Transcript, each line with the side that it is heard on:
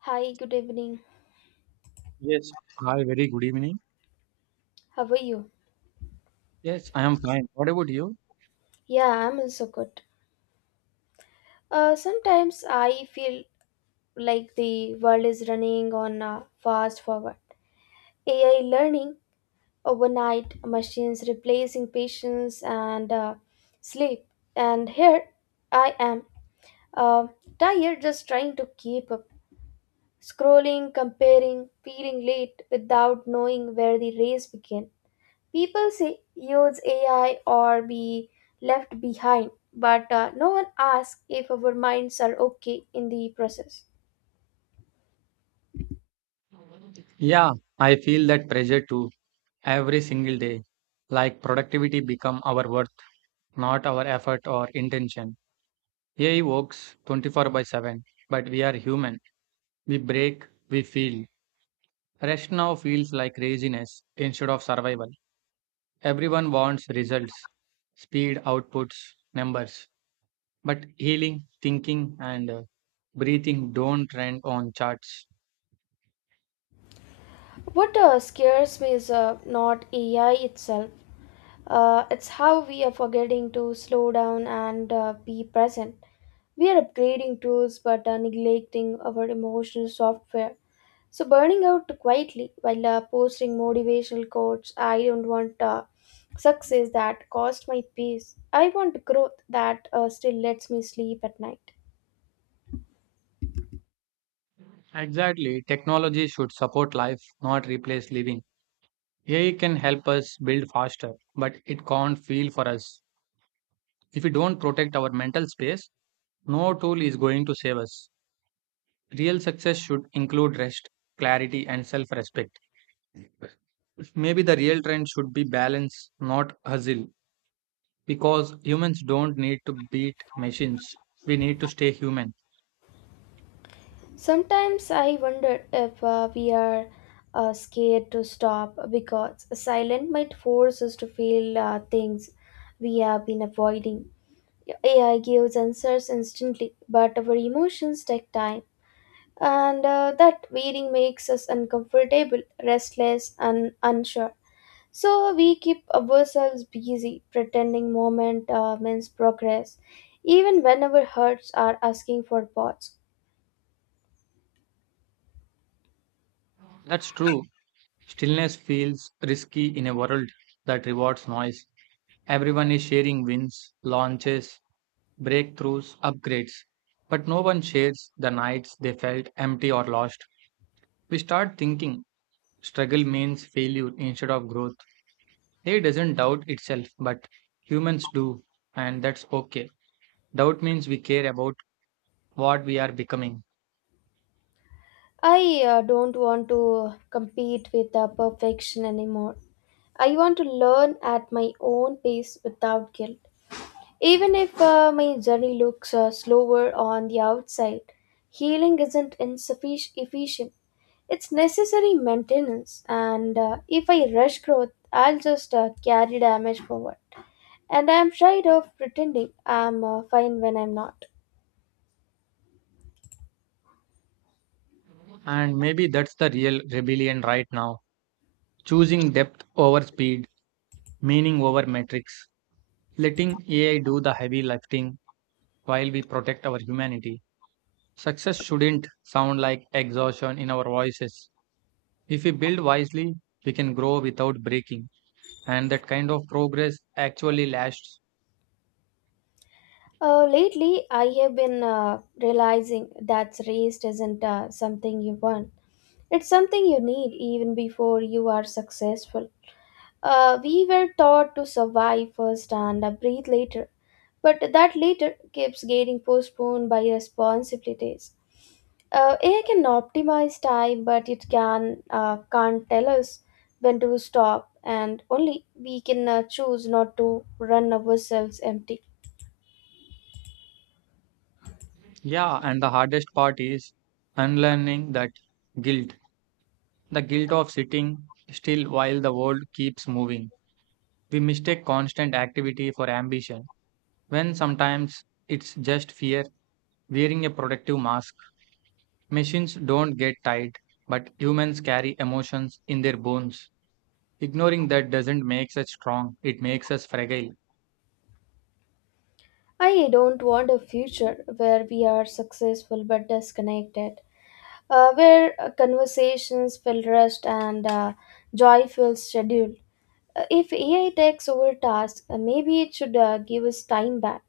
left: Hi, good evening.
right: Yes. Hi, very good evening.
left: How are you?
right: Yes, I am fine. What about you?
left: Yeah, I'm also good. Sometimes I feel like the world is running on fast forward. AI learning, overnight machines replacing patience and sleep. And here I am, uh, tired just trying to keep up, scrolling, comparing, feeling late without knowing where the race began. People say use AI or be left behind, but no one asks if our minds are okay in the process.
right: Yeah, I feel that pressure too every single day. Like productivity become our worth, not our effort or intention. AI works 24/7, but we are human. We break, we feel. Rest now feels like laziness instead of survival. Everyone wants results, speed, outputs, numbers. But healing, thinking, and breathing don't trend on charts.
left: What scares me is not AI itself, it's how we are forgetting to slow down and be present. We are upgrading tools but are neglecting our emotional software. So burning out quietly while posting motivational quotes, I don't want success that cost my peace. I want growth that still lets me sleep at night.
right: Exactly. Technology should support life, not replace living. AI can help us build faster, but it can't feel for us. If we don't protect our mental space, no tool is going to save us. Real success should include rest, clarity, and self respect. Maybe the real trend should be balance, not hustle, because humans don't need to beat machines. We need to stay human.
left: Sometimes I wonder if we are scared to stop because silence might force us to feel things we have been avoiding. AI gives answers instantly, but our emotions take time. And that wearing makes us uncomfortable, restless, and unsure. So we keep ourselves busy, pretending moment means progress, even when our hearts are asking for pause.
right: That's true. Stillness feels risky in a world that rewards noise. Everyone is sharing wins, launches, breakthroughs, upgrades, but no one shares the nights they felt empty or lost. We start thinking struggle means failure instead of growth. It doesn't doubt itself, but humans do, and that's okay. Doubt means we care about what we are becoming,
left: I don't want to compete with perfection anymore. I want to learn at my own pace without guilt. Even if my journey looks slower on the outside, healing isn't insufficient efficient. It's necessary maintenance, and if I rush growth, I'll just carry damage forward. And I'm tired of pretending I'm fine when I'm not.
right: and maybe that's the real rebellion right now. Choosing depth over speed, meaning over metrics, letting AI do the heavy lifting while we protect our humanity. Success shouldn't sound like exhaustion in our voices. If we build wisely, we can grow without breaking, and that kind of progress actually lasts.
left: Lately, I have been realizing that rest isn't something you want. It's something you need even before you are successful. We were taught to survive first and breathe later but that later keeps getting postponed by responsibilities. AI can optimize time, but it can't tell us when to stop, and only we can choose not to run ourselves empty.
right: Yeah, and the hardest part is unlearning that guilt, the guilt of sitting still while the world keeps moving. We mistake constant activity for ambition, when sometimes it's just fear wearing a protective mask. Machines don't get tired, but humans carry emotions in their bones. Ignoring that doesn't make us strong, it makes us fragile.
left: I don't want a future where we are successful but disconnected, where conversations feel rushed and joy feels scheduled. If AI takes over tasks, maybe it should give us time back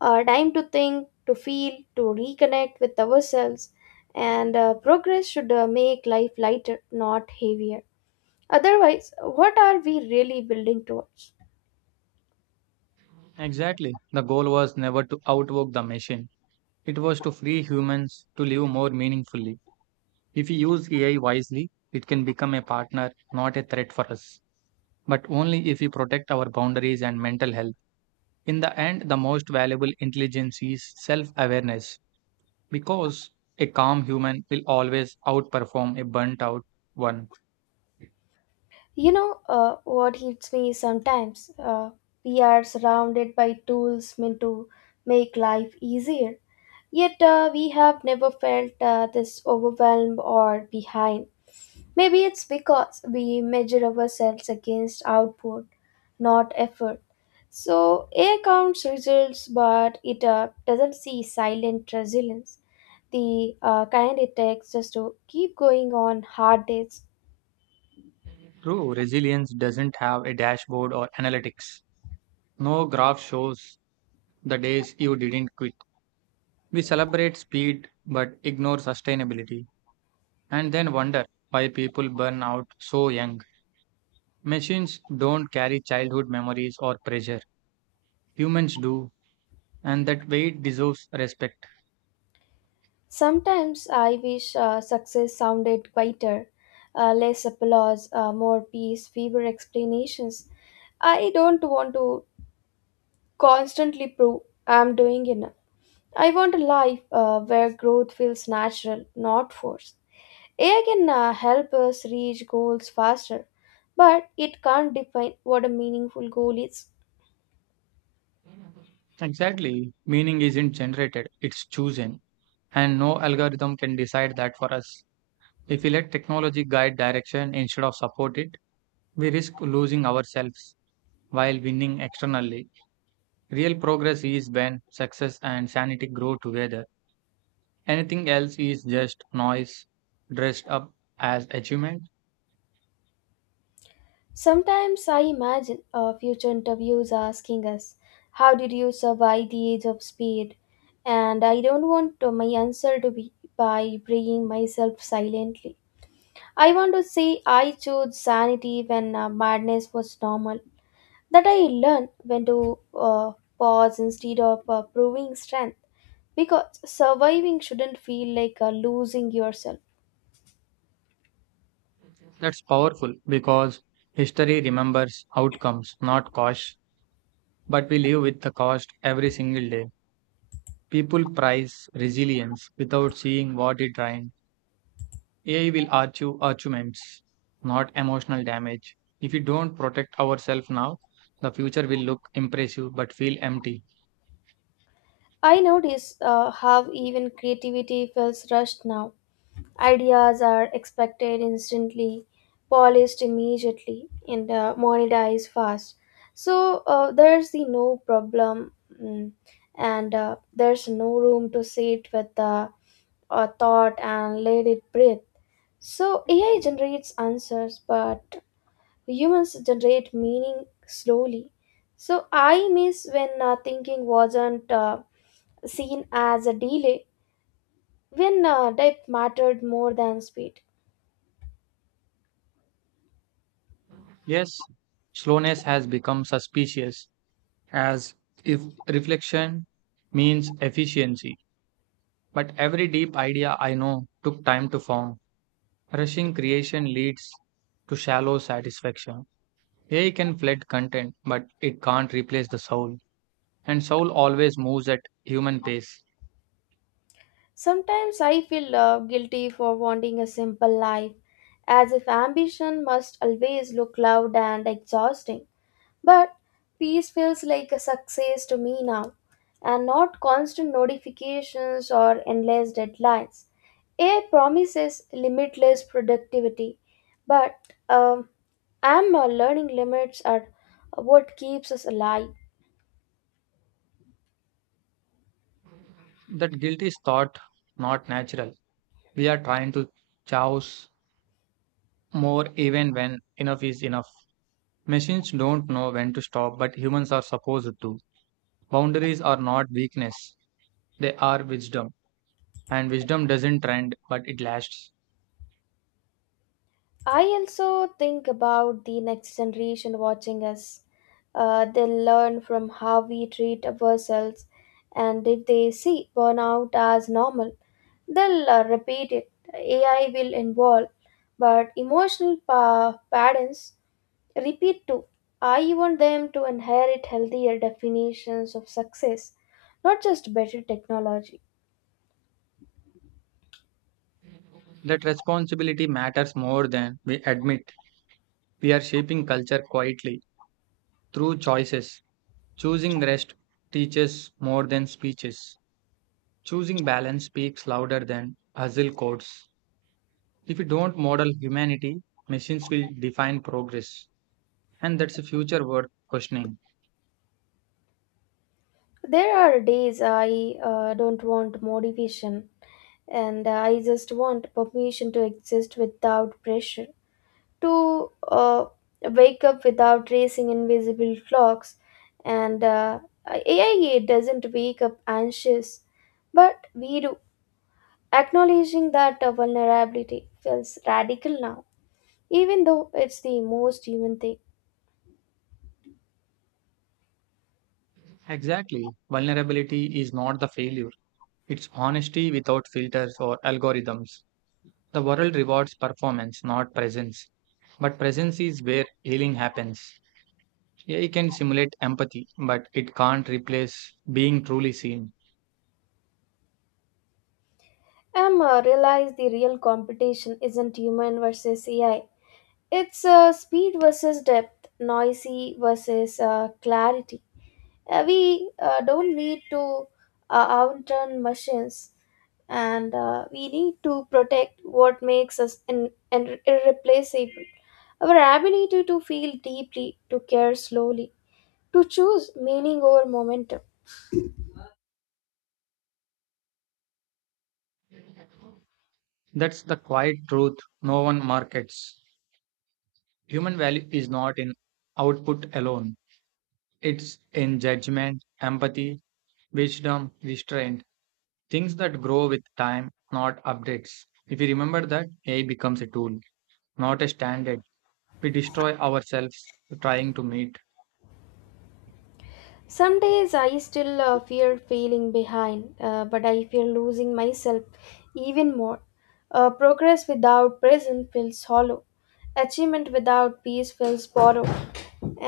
left: time to think, to feel, to reconnect with ourselves, and progress should make life lighter, not heavier. Otherwise, what are we really building towards?
right: Exactly. The goal was never to outwork the machine, it was to free humans to live more meaningfully. If we use AI wisely, it can become a partner, not a threat for us. But only if we protect our boundaries and mental health. In the end, the most valuable intelligence is self awareness, because a calm human will always outperform a burnt out one.
left: You know, what hits me sometimes? We are surrounded by tools meant to make life easier, yet we have never felt this overwhelmed or behind. Maybe it's because we measure ourselves against output, not effort. So AI counts results, but it doesn't see silent resilience, the kind it takes just to keep going on hard days.
right: True, resilience doesn't have a dashboard or analytics. No graph shows the days you didn't quit. We celebrate speed but ignore sustainability, and then wonder why people burn out so young. Machines don't carry childhood memories or pressure. Humans do, and that weight deserves respect.
left: Sometimes I wish success sounded quieter, less applause, more peace, fewer explanations. I don't want to constantly prove I'm doing enough. I want a life where growth feels natural, not forced. AI can help us reach goals faster, but it can't define what a meaningful goal is.
right: Exactly. Meaning isn't generated, it's chosen. And no algorithm can decide that for us. If we let technology guide direction instead of support it, we risk losing ourselves while winning externally. Real progress is when success and sanity grow together. Anything else is just noise dressed up as achievement.
left: Sometimes I imagine future interviews asking us, how did you survive the age of speed? And I don't want my answer to be by bringing myself silently. I want to say I chose sanity when madness was normal, that I learn when to pause instead of proving strength because surviving shouldn't feel like losing yourself.
right: That's powerful because history remembers outcomes, not costs. But we live with the cost every single day. People prize resilience without seeing what it drains. AI will argue arguments, not emotional damage. If we don't protect ourselves now, the future will look impressive but feel empty.
left: I notice how even creativity feels rushed now. Ideas are expected instantly, polished immediately, and monetized fast. So there's the no problem, mm, and there's no room to sit with the thought and let it breathe. So AI generates answers, but humans generate meaning slowly. So I miss when thinking wasn't seen as a delay, when depth mattered more than speed.
right: Yes, slowness has become suspicious, as if reflection means efficiency. But every deep idea I know took time to form. Rushing creation leads to shallow satisfaction. AI can flood content, but it can't replace the soul. And soul always moves at human pace.
left: Sometimes I feel guilty for wanting a simple life, as if ambition must always look loud and exhausting. But peace feels like a success to me now, and not constant notifications or endless deadlines. AI promises limitless productivity, but um, I'm learning limits are what keeps us alive.
right: That guilt is thought, not natural. We are trying to chouse more even when enough is enough. Machines don't know when to stop, but humans are supposed to. Boundaries are not weakness, they are wisdom. And wisdom doesn't trend, but it lasts.
left: I also think about the next generation watching us. They'll learn from how we treat ourselves, and if they see burnout as normal, they'll repeat it. AI will involve, but emotional patterns repeat too. I want them to inherit healthier definitions of success, not just better technology.
right: That responsibility matters more than we admit. We are shaping culture quietly through choices. Choosing rest teaches more than speeches. Choosing balance speaks louder than hustle codes. If we don't model humanity, machines will define progress. And that's a future worth questioning.
left: There are days I don't want motivation and I just want permission to exist without pressure, to wake up without racing invisible clocks and AI doesn't wake up anxious, but we do. Acknowledging that vulnerability feels radical now, even though it's the most human thing.
right: Exactly. Vulnerability is not the failure. It's honesty without filters or algorithms. The world rewards performance, not presence. But presence is where healing happens. AI can simulate empathy, but it can't replace being truly seen.
left: I'm realize the real competition isn't human versus AI. It's speed versus depth, noisy versus clarity. We don't need to outrun machines and we need to protect what makes us irreplaceable, our ability to feel deeply, to care slowly, to choose meaning over momentum.
right: That's the quiet truth no one markets. Human value is not in output alone, it's in judgment, empathy, wisdom, restraint, things that grow with time, not updates. If we remember that, AI becomes a tool, not a standard. We destroy ourselves trying to meet.
left: Some days I still fear feeling behind but I fear losing myself even more. Progress without present feels hollow, achievement without peace feels borrowed,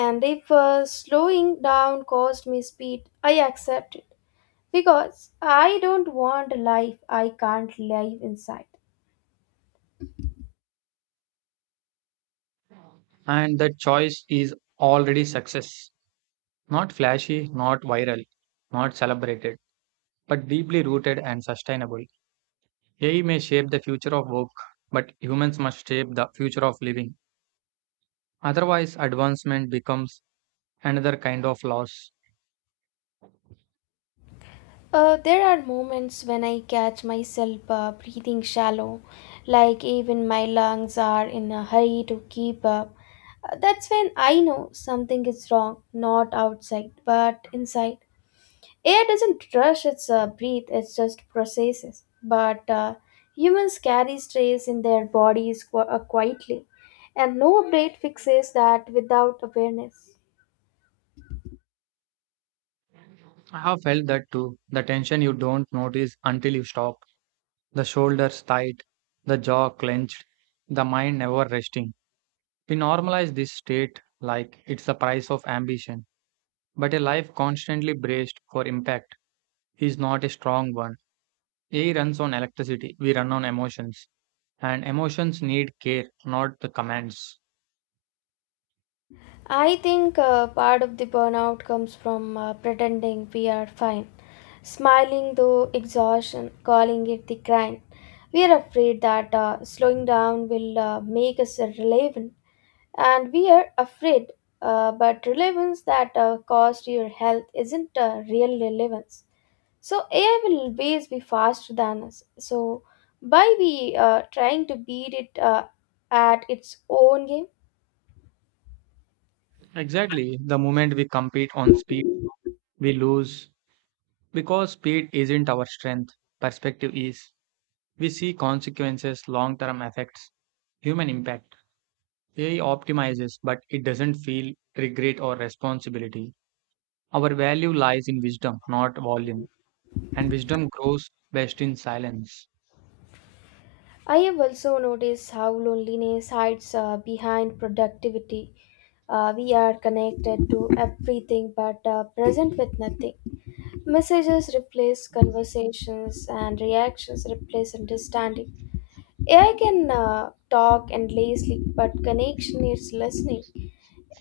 left: and if slowing down caused me speed, I accept it because I don't want a life I can't live inside.
right: And that choice is already success. Not flashy, not viral, not celebrated, but deeply rooted and sustainable. AI may shape the future of work, but humans must shape the future of living. Otherwise, advancement becomes another kind of loss.
left: There are moments when I catch myself breathing shallow, like even my lungs are in a hurry to keep up. That's when I know something is wrong, not outside, but inside. Air doesn't rush its breath, it just processes. But humans carry stress in their bodies quietly, and no update fixes that without awareness.
right: I have felt that too. The tension you don't notice until you stop, the shoulders tight, the jaw clenched, the mind never resting. We normalize this state like it's the price of ambition. But a life constantly braced for impact is not a strong one. AI runs on electricity, we run on emotions, and emotions need care, not the commands.
left: I think part of the burnout comes from pretending we are fine, smiling though exhaustion, calling it the grind. We are afraid that slowing down will make us relevant, and we are afraid, but relevance that costs your health isn't real relevance. So AI will always be faster than us. So by we trying to beat it at its own game.
right: Exactly, the moment we compete on speed, we lose because speed isn't our strength, perspective is. We see consequences, long term effects, human impact. AI optimizes, but it doesn't feel regret or responsibility. Our value lies in wisdom, not volume, and wisdom grows best in silence.
left: I have also noticed how loneliness hides behind productivity. We are connected to everything but present with nothing. Messages replace conversations and reactions replace understanding. AI can talk endlessly, but connection needs listening.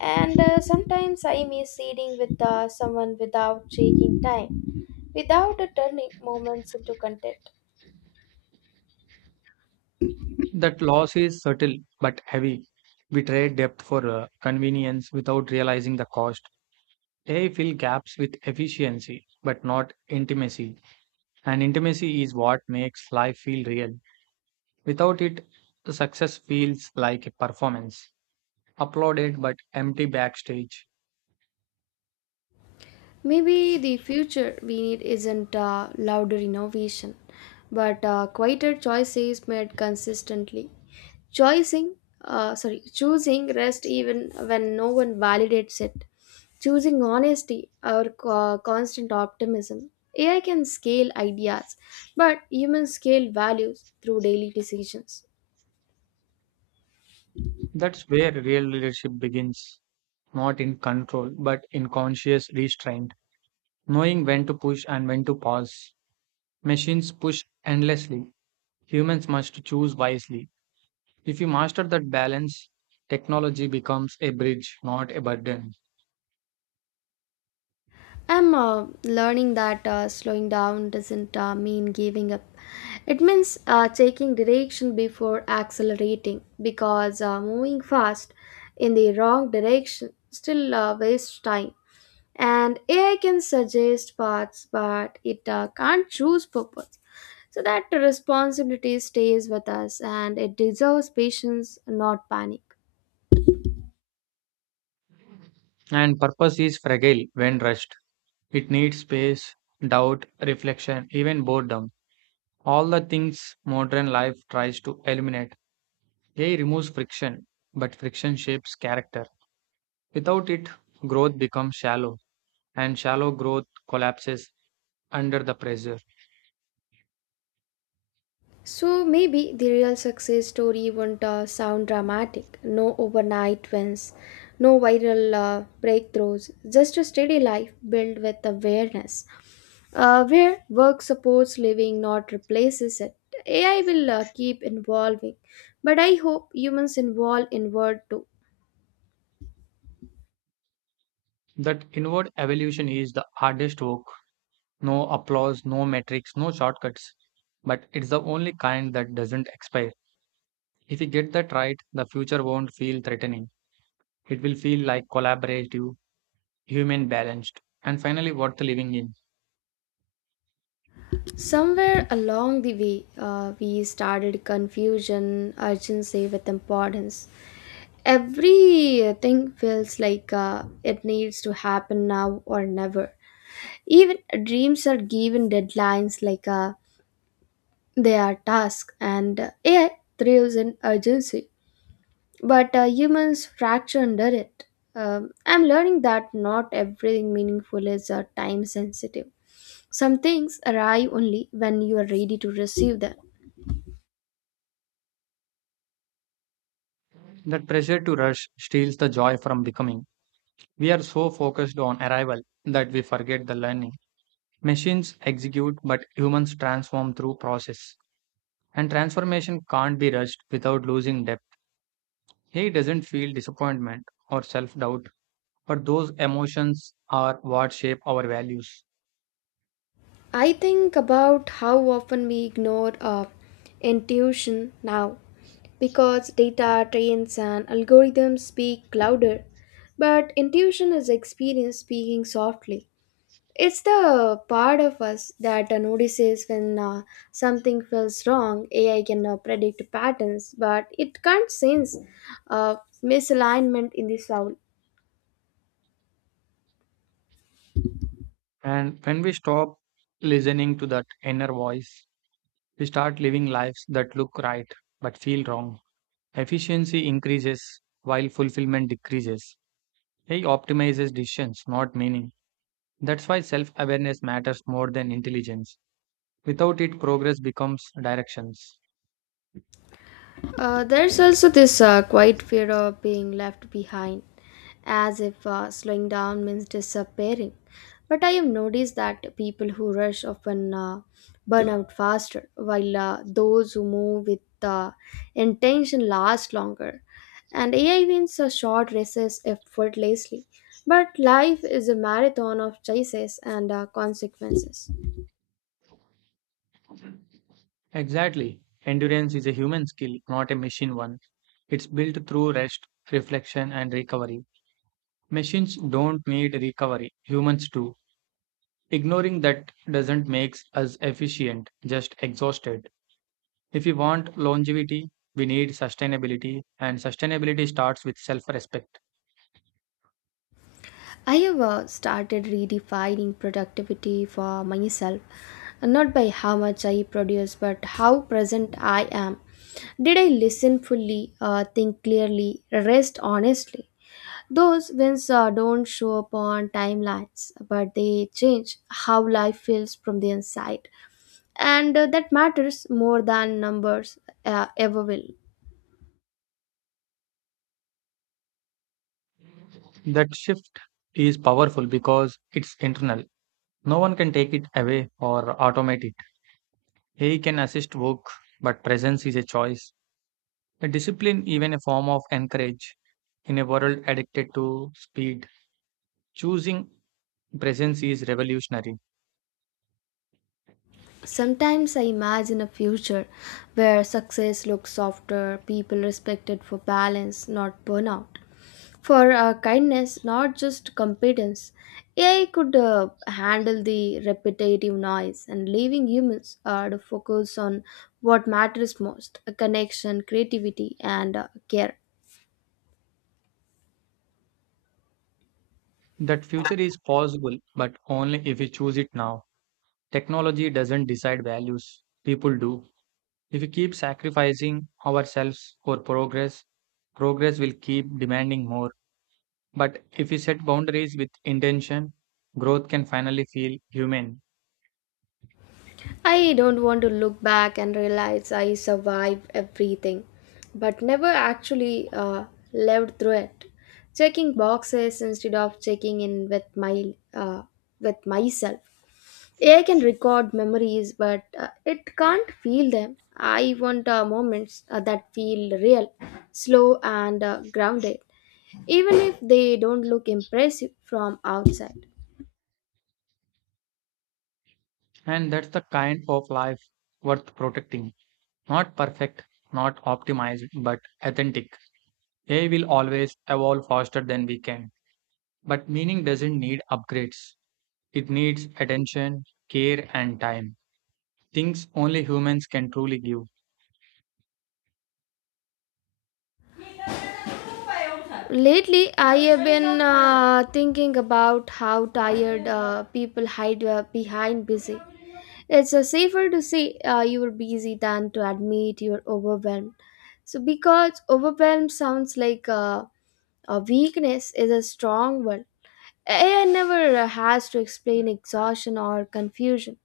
left: And sometimes I miss sitting with someone without taking time, without turning moments into content.
right: That loss is subtle but heavy. We trade depth for convenience without realizing the cost. AI fill gaps with efficiency but not intimacy. And intimacy is what makes life feel real. Without it, success feels like a performance, applauded but empty backstage.
left: Maybe the future we need isn't louder innovation, but quieter choices made consistently. Choosing, choosing rest even when no one validates it. Choosing honesty or constant optimism. AI can scale ideas, but humans scale values through daily decisions.
right: That's where real leadership begins, not in control but in conscious restraint, knowing when to push and when to pause. Machines push endlessly, humans must choose wisely. If you master that balance, technology becomes a bridge, not a burden.
left: I'm learning that slowing down doesn't mean giving up. It means taking direction before accelerating because moving fast in the wrong direction still wastes time. And AI can suggest paths, but it can't choose purpose. So that responsibility stays with us and it deserves patience, not panic.
right: And purpose is fragile when rushed. It needs space, doubt, reflection, even boredom. All the things modern life tries to eliminate. AI removes friction, but friction shapes character. Without it, growth becomes shallow, and shallow growth collapses under the pressure.
left: So maybe the real success story won't sound dramatic. No overnight wins, no viral breakthroughs, just a steady life built with awareness. Where work supports living, not replaces it. AI will keep evolving, but I hope humans evolve inward too.
right: That inward evolution is the hardest work. No applause, no metrics, no shortcuts. But it's the only kind that doesn't expire. If you get that right, the future won't feel threatening. It will feel like collaborative, human balanced, and finally worth living in.
left: Somewhere along the way, we started confusion urgency with importance. Everything feels like it needs to happen now or never. Even dreams are given deadlines like they are tasks, and AI thrives in urgency. But humans fracture under it. I'm learning that not everything meaningful is time sensitive. Some things arrive only when you are ready to receive them.
right: That pressure to rush steals the joy from becoming. We are so focused on arrival that we forget the learning. Machines execute, but humans transform through process. And transformation can't be rushed without losing depth. He doesn't feel disappointment or self doubt, but those emotions are what shape our values.
left: I think about how often we ignore intuition now because data, trends, and algorithms speak louder, but intuition is experience speaking softly. It's the part of us that notices when something feels wrong. AI can predict patterns, but it can't sense uh, misalignment in the soul.
right: And when we stop listening to that inner voice, we start living lives that look right but feel wrong. Efficiency increases while fulfillment decreases. He optimizes decisions, not meaning. That's why self awareness matters more than intelligence. Without it, progress becomes directions.
left: There's also this quiet fear of being left behind, as if slowing down means disappearing. But I have noticed that people who rush often burn out faster, while those who move with intention last longer. And AI wins a short races effortlessly. But life is a marathon of choices and consequences.
right: Exactly. Endurance is a human skill, not a machine one. It's built through rest, reflection, and recovery. Machines don't need recovery, humans do. Ignoring that doesn't make us efficient, just exhausted. If we want longevity, we need sustainability, and sustainability starts with self respect.
left: I have started redefining productivity for myself, not by how much I produce, but how present I am. Did I listen fully, think clearly, rest honestly? Those wins don't show up on timelines, but they change how life feels from the inside. And that matters more than numbers ever will.
right: That shift is powerful because it's internal. No one can take it away or automate it. AI can assist work, but presence is a choice. A discipline, even a form of encourage. In a world addicted to speed, choosing presence is revolutionary.
left: Sometimes I imagine a future where success looks softer, people respected for balance, not burnout, for kindness, not just competence. AI could handle the repetitive noise and leaving humans to focus on what matters most, a connection, creativity, and care.
right: That future is possible, but only if we choose it now. Technology doesn't decide values, people do. If we keep sacrificing ourselves for progress, progress will keep demanding more. But if we set boundaries with intention, growth can finally feel human.
left: I don't want to look back and realize I survived everything, but never actually lived through it. Checking boxes instead of checking in with my with myself. AI can record memories, but it can't feel them. I want moments that feel real, slow, and grounded, even if they don't look impressive from outside.
right: And that's the kind of life worth protecting. Not perfect, not optimized, but authentic. AI will always evolve faster than we can. But meaning doesn't need upgrades. It needs attention, care, and time. Things only humans can truly give.
left: Lately, I have been thinking about how tired people hide behind busy. It's safer to say you are busy than to admit you're overwhelmed. So, because overwhelmed sounds like a weakness, is a strong word. AI never has to explain exhaustion or confusion.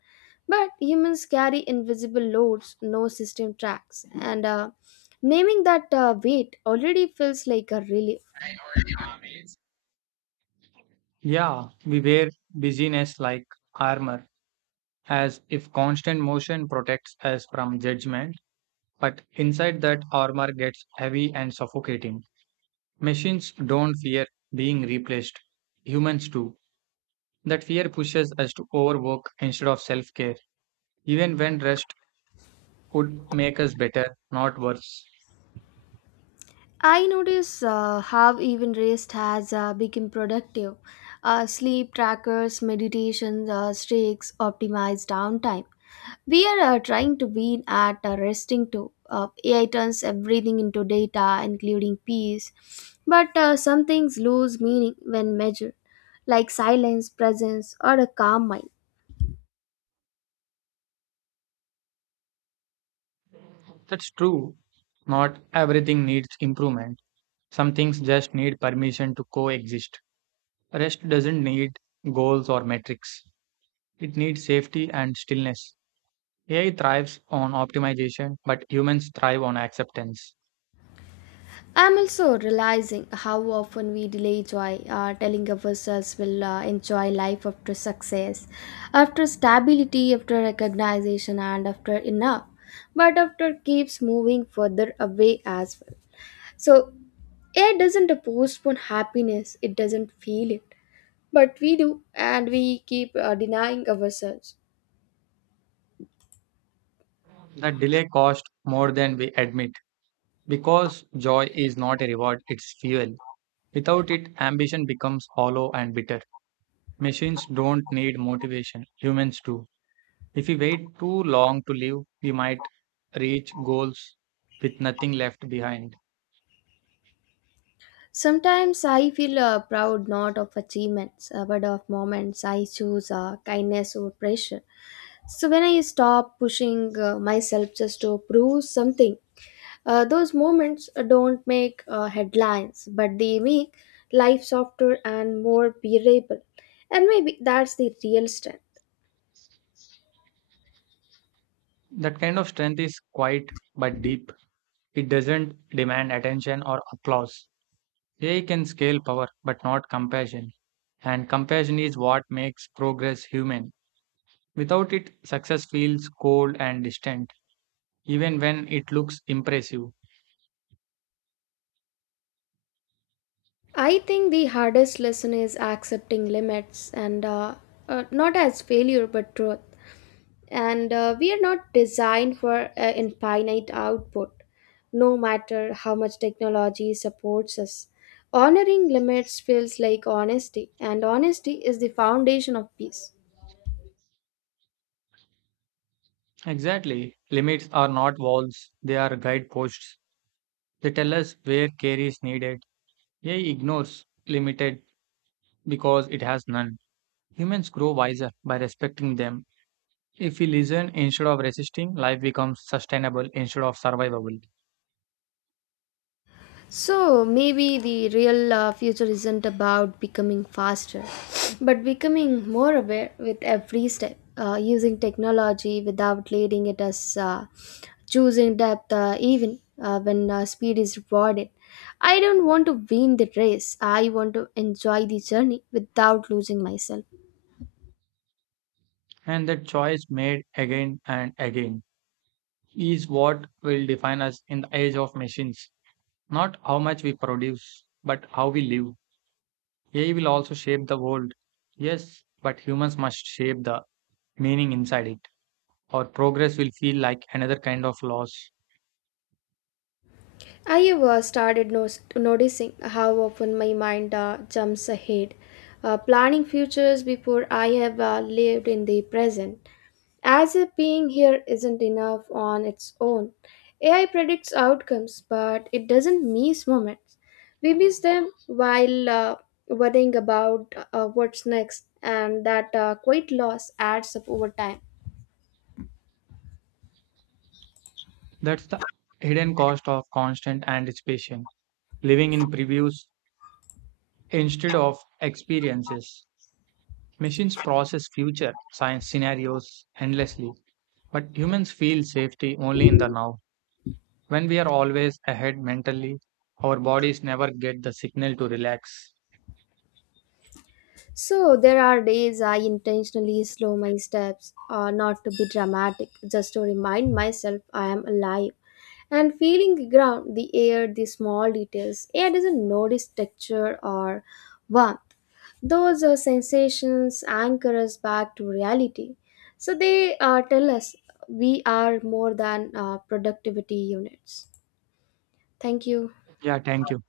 left: But humans carry invisible loads no system tracks, and naming that weight already feels like a relief.
right: Yeah, we wear busyness like armor, as if constant motion protects us from judgment, but inside that armor gets heavy and suffocating. Machines don't fear being replaced, humans do. That fear pushes us to overwork instead of self care, even when rest would make us better, not worse.
left: I notice how even rest has become productive. Sleep trackers, meditation streaks, optimized downtime. We are trying to win at resting too. AI turns everything into data, including peace. But some things lose meaning when measured, like silence, presence, or a calm mind.
right: That's true. Not everything needs improvement. Some things just need permission to coexist. Rest doesn't need goals or metrics, it needs safety and stillness. AI thrives on optimization, but humans thrive on acceptance.
left: I'm also realizing how often we delay joy, telling ourselves we'll enjoy life after success, after stability, after recognition, and after enough. But after keeps moving further away as well. So, it doesn't postpone happiness, it doesn't feel it. But we do, and we keep denying ourselves.
right: That delay costs more than we admit because joy is not a reward, it's fuel. Without it, ambition becomes hollow and bitter. Machines don't need motivation, humans do. If we wait too long to live, we might reach goals with nothing left behind.
left: Sometimes I feel proud not of achievements but of moments I choose kindness over pressure. So when I stop pushing myself just to prove something, those moments don't make headlines but they make life softer and more bearable. And maybe that's the real strength.
right: That kind of strength is quiet but deep. It doesn't demand attention or applause. AI can scale power but not compassion. And compassion is what makes progress human. Without it, success feels cold and distant, even when it looks impressive.
left: I think the hardest lesson is accepting limits and not as failure but truth. And we are not designed for infinite output, no matter how much technology supports us. Honoring limits feels like honesty, and honesty is the foundation of peace.
right: Exactly. Limits are not walls, they are guideposts. They tell us where care is needed. AI ignores limited because it has none. Humans grow wiser by respecting them. If we listen instead of resisting, life becomes sustainable instead of survivable.
left: So maybe the real future isn't about becoming faster, but becoming more aware with every step, using technology without leading it as choosing depth even when speed is rewarded. I don't want to win the race. I want to enjoy the journey without losing myself.
right: And that choice made again and again is what will define us in the age of machines. Not how much we produce, but how we live. AI will also shape the world. Yes, but humans must shape the meaning inside it, or progress will feel like another kind of loss.
left: I have started noticing how often my mind jumps ahead, planning futures before I have lived in the present. As if being here isn't enough on its own. AI predicts outcomes, but it doesn't miss moments. We miss them while worrying about what's next, and that quite loss adds up over time.
right: That's the hidden cost of constant anticipation, living in previews instead of experiences. Machines process future science scenarios endlessly, but humans feel safety only in the now. When we are always ahead mentally, our bodies never get the signal to relax.
left: So, there are days I intentionally slow my steps, not to be dramatic, just to remind myself I am alive and feeling the ground, the air, the small details. AI doesn't notice texture or warmth. Those sensations anchor us back to reality. So they tell us we are more than productivity units. Thank you.
right: Yeah, thank you.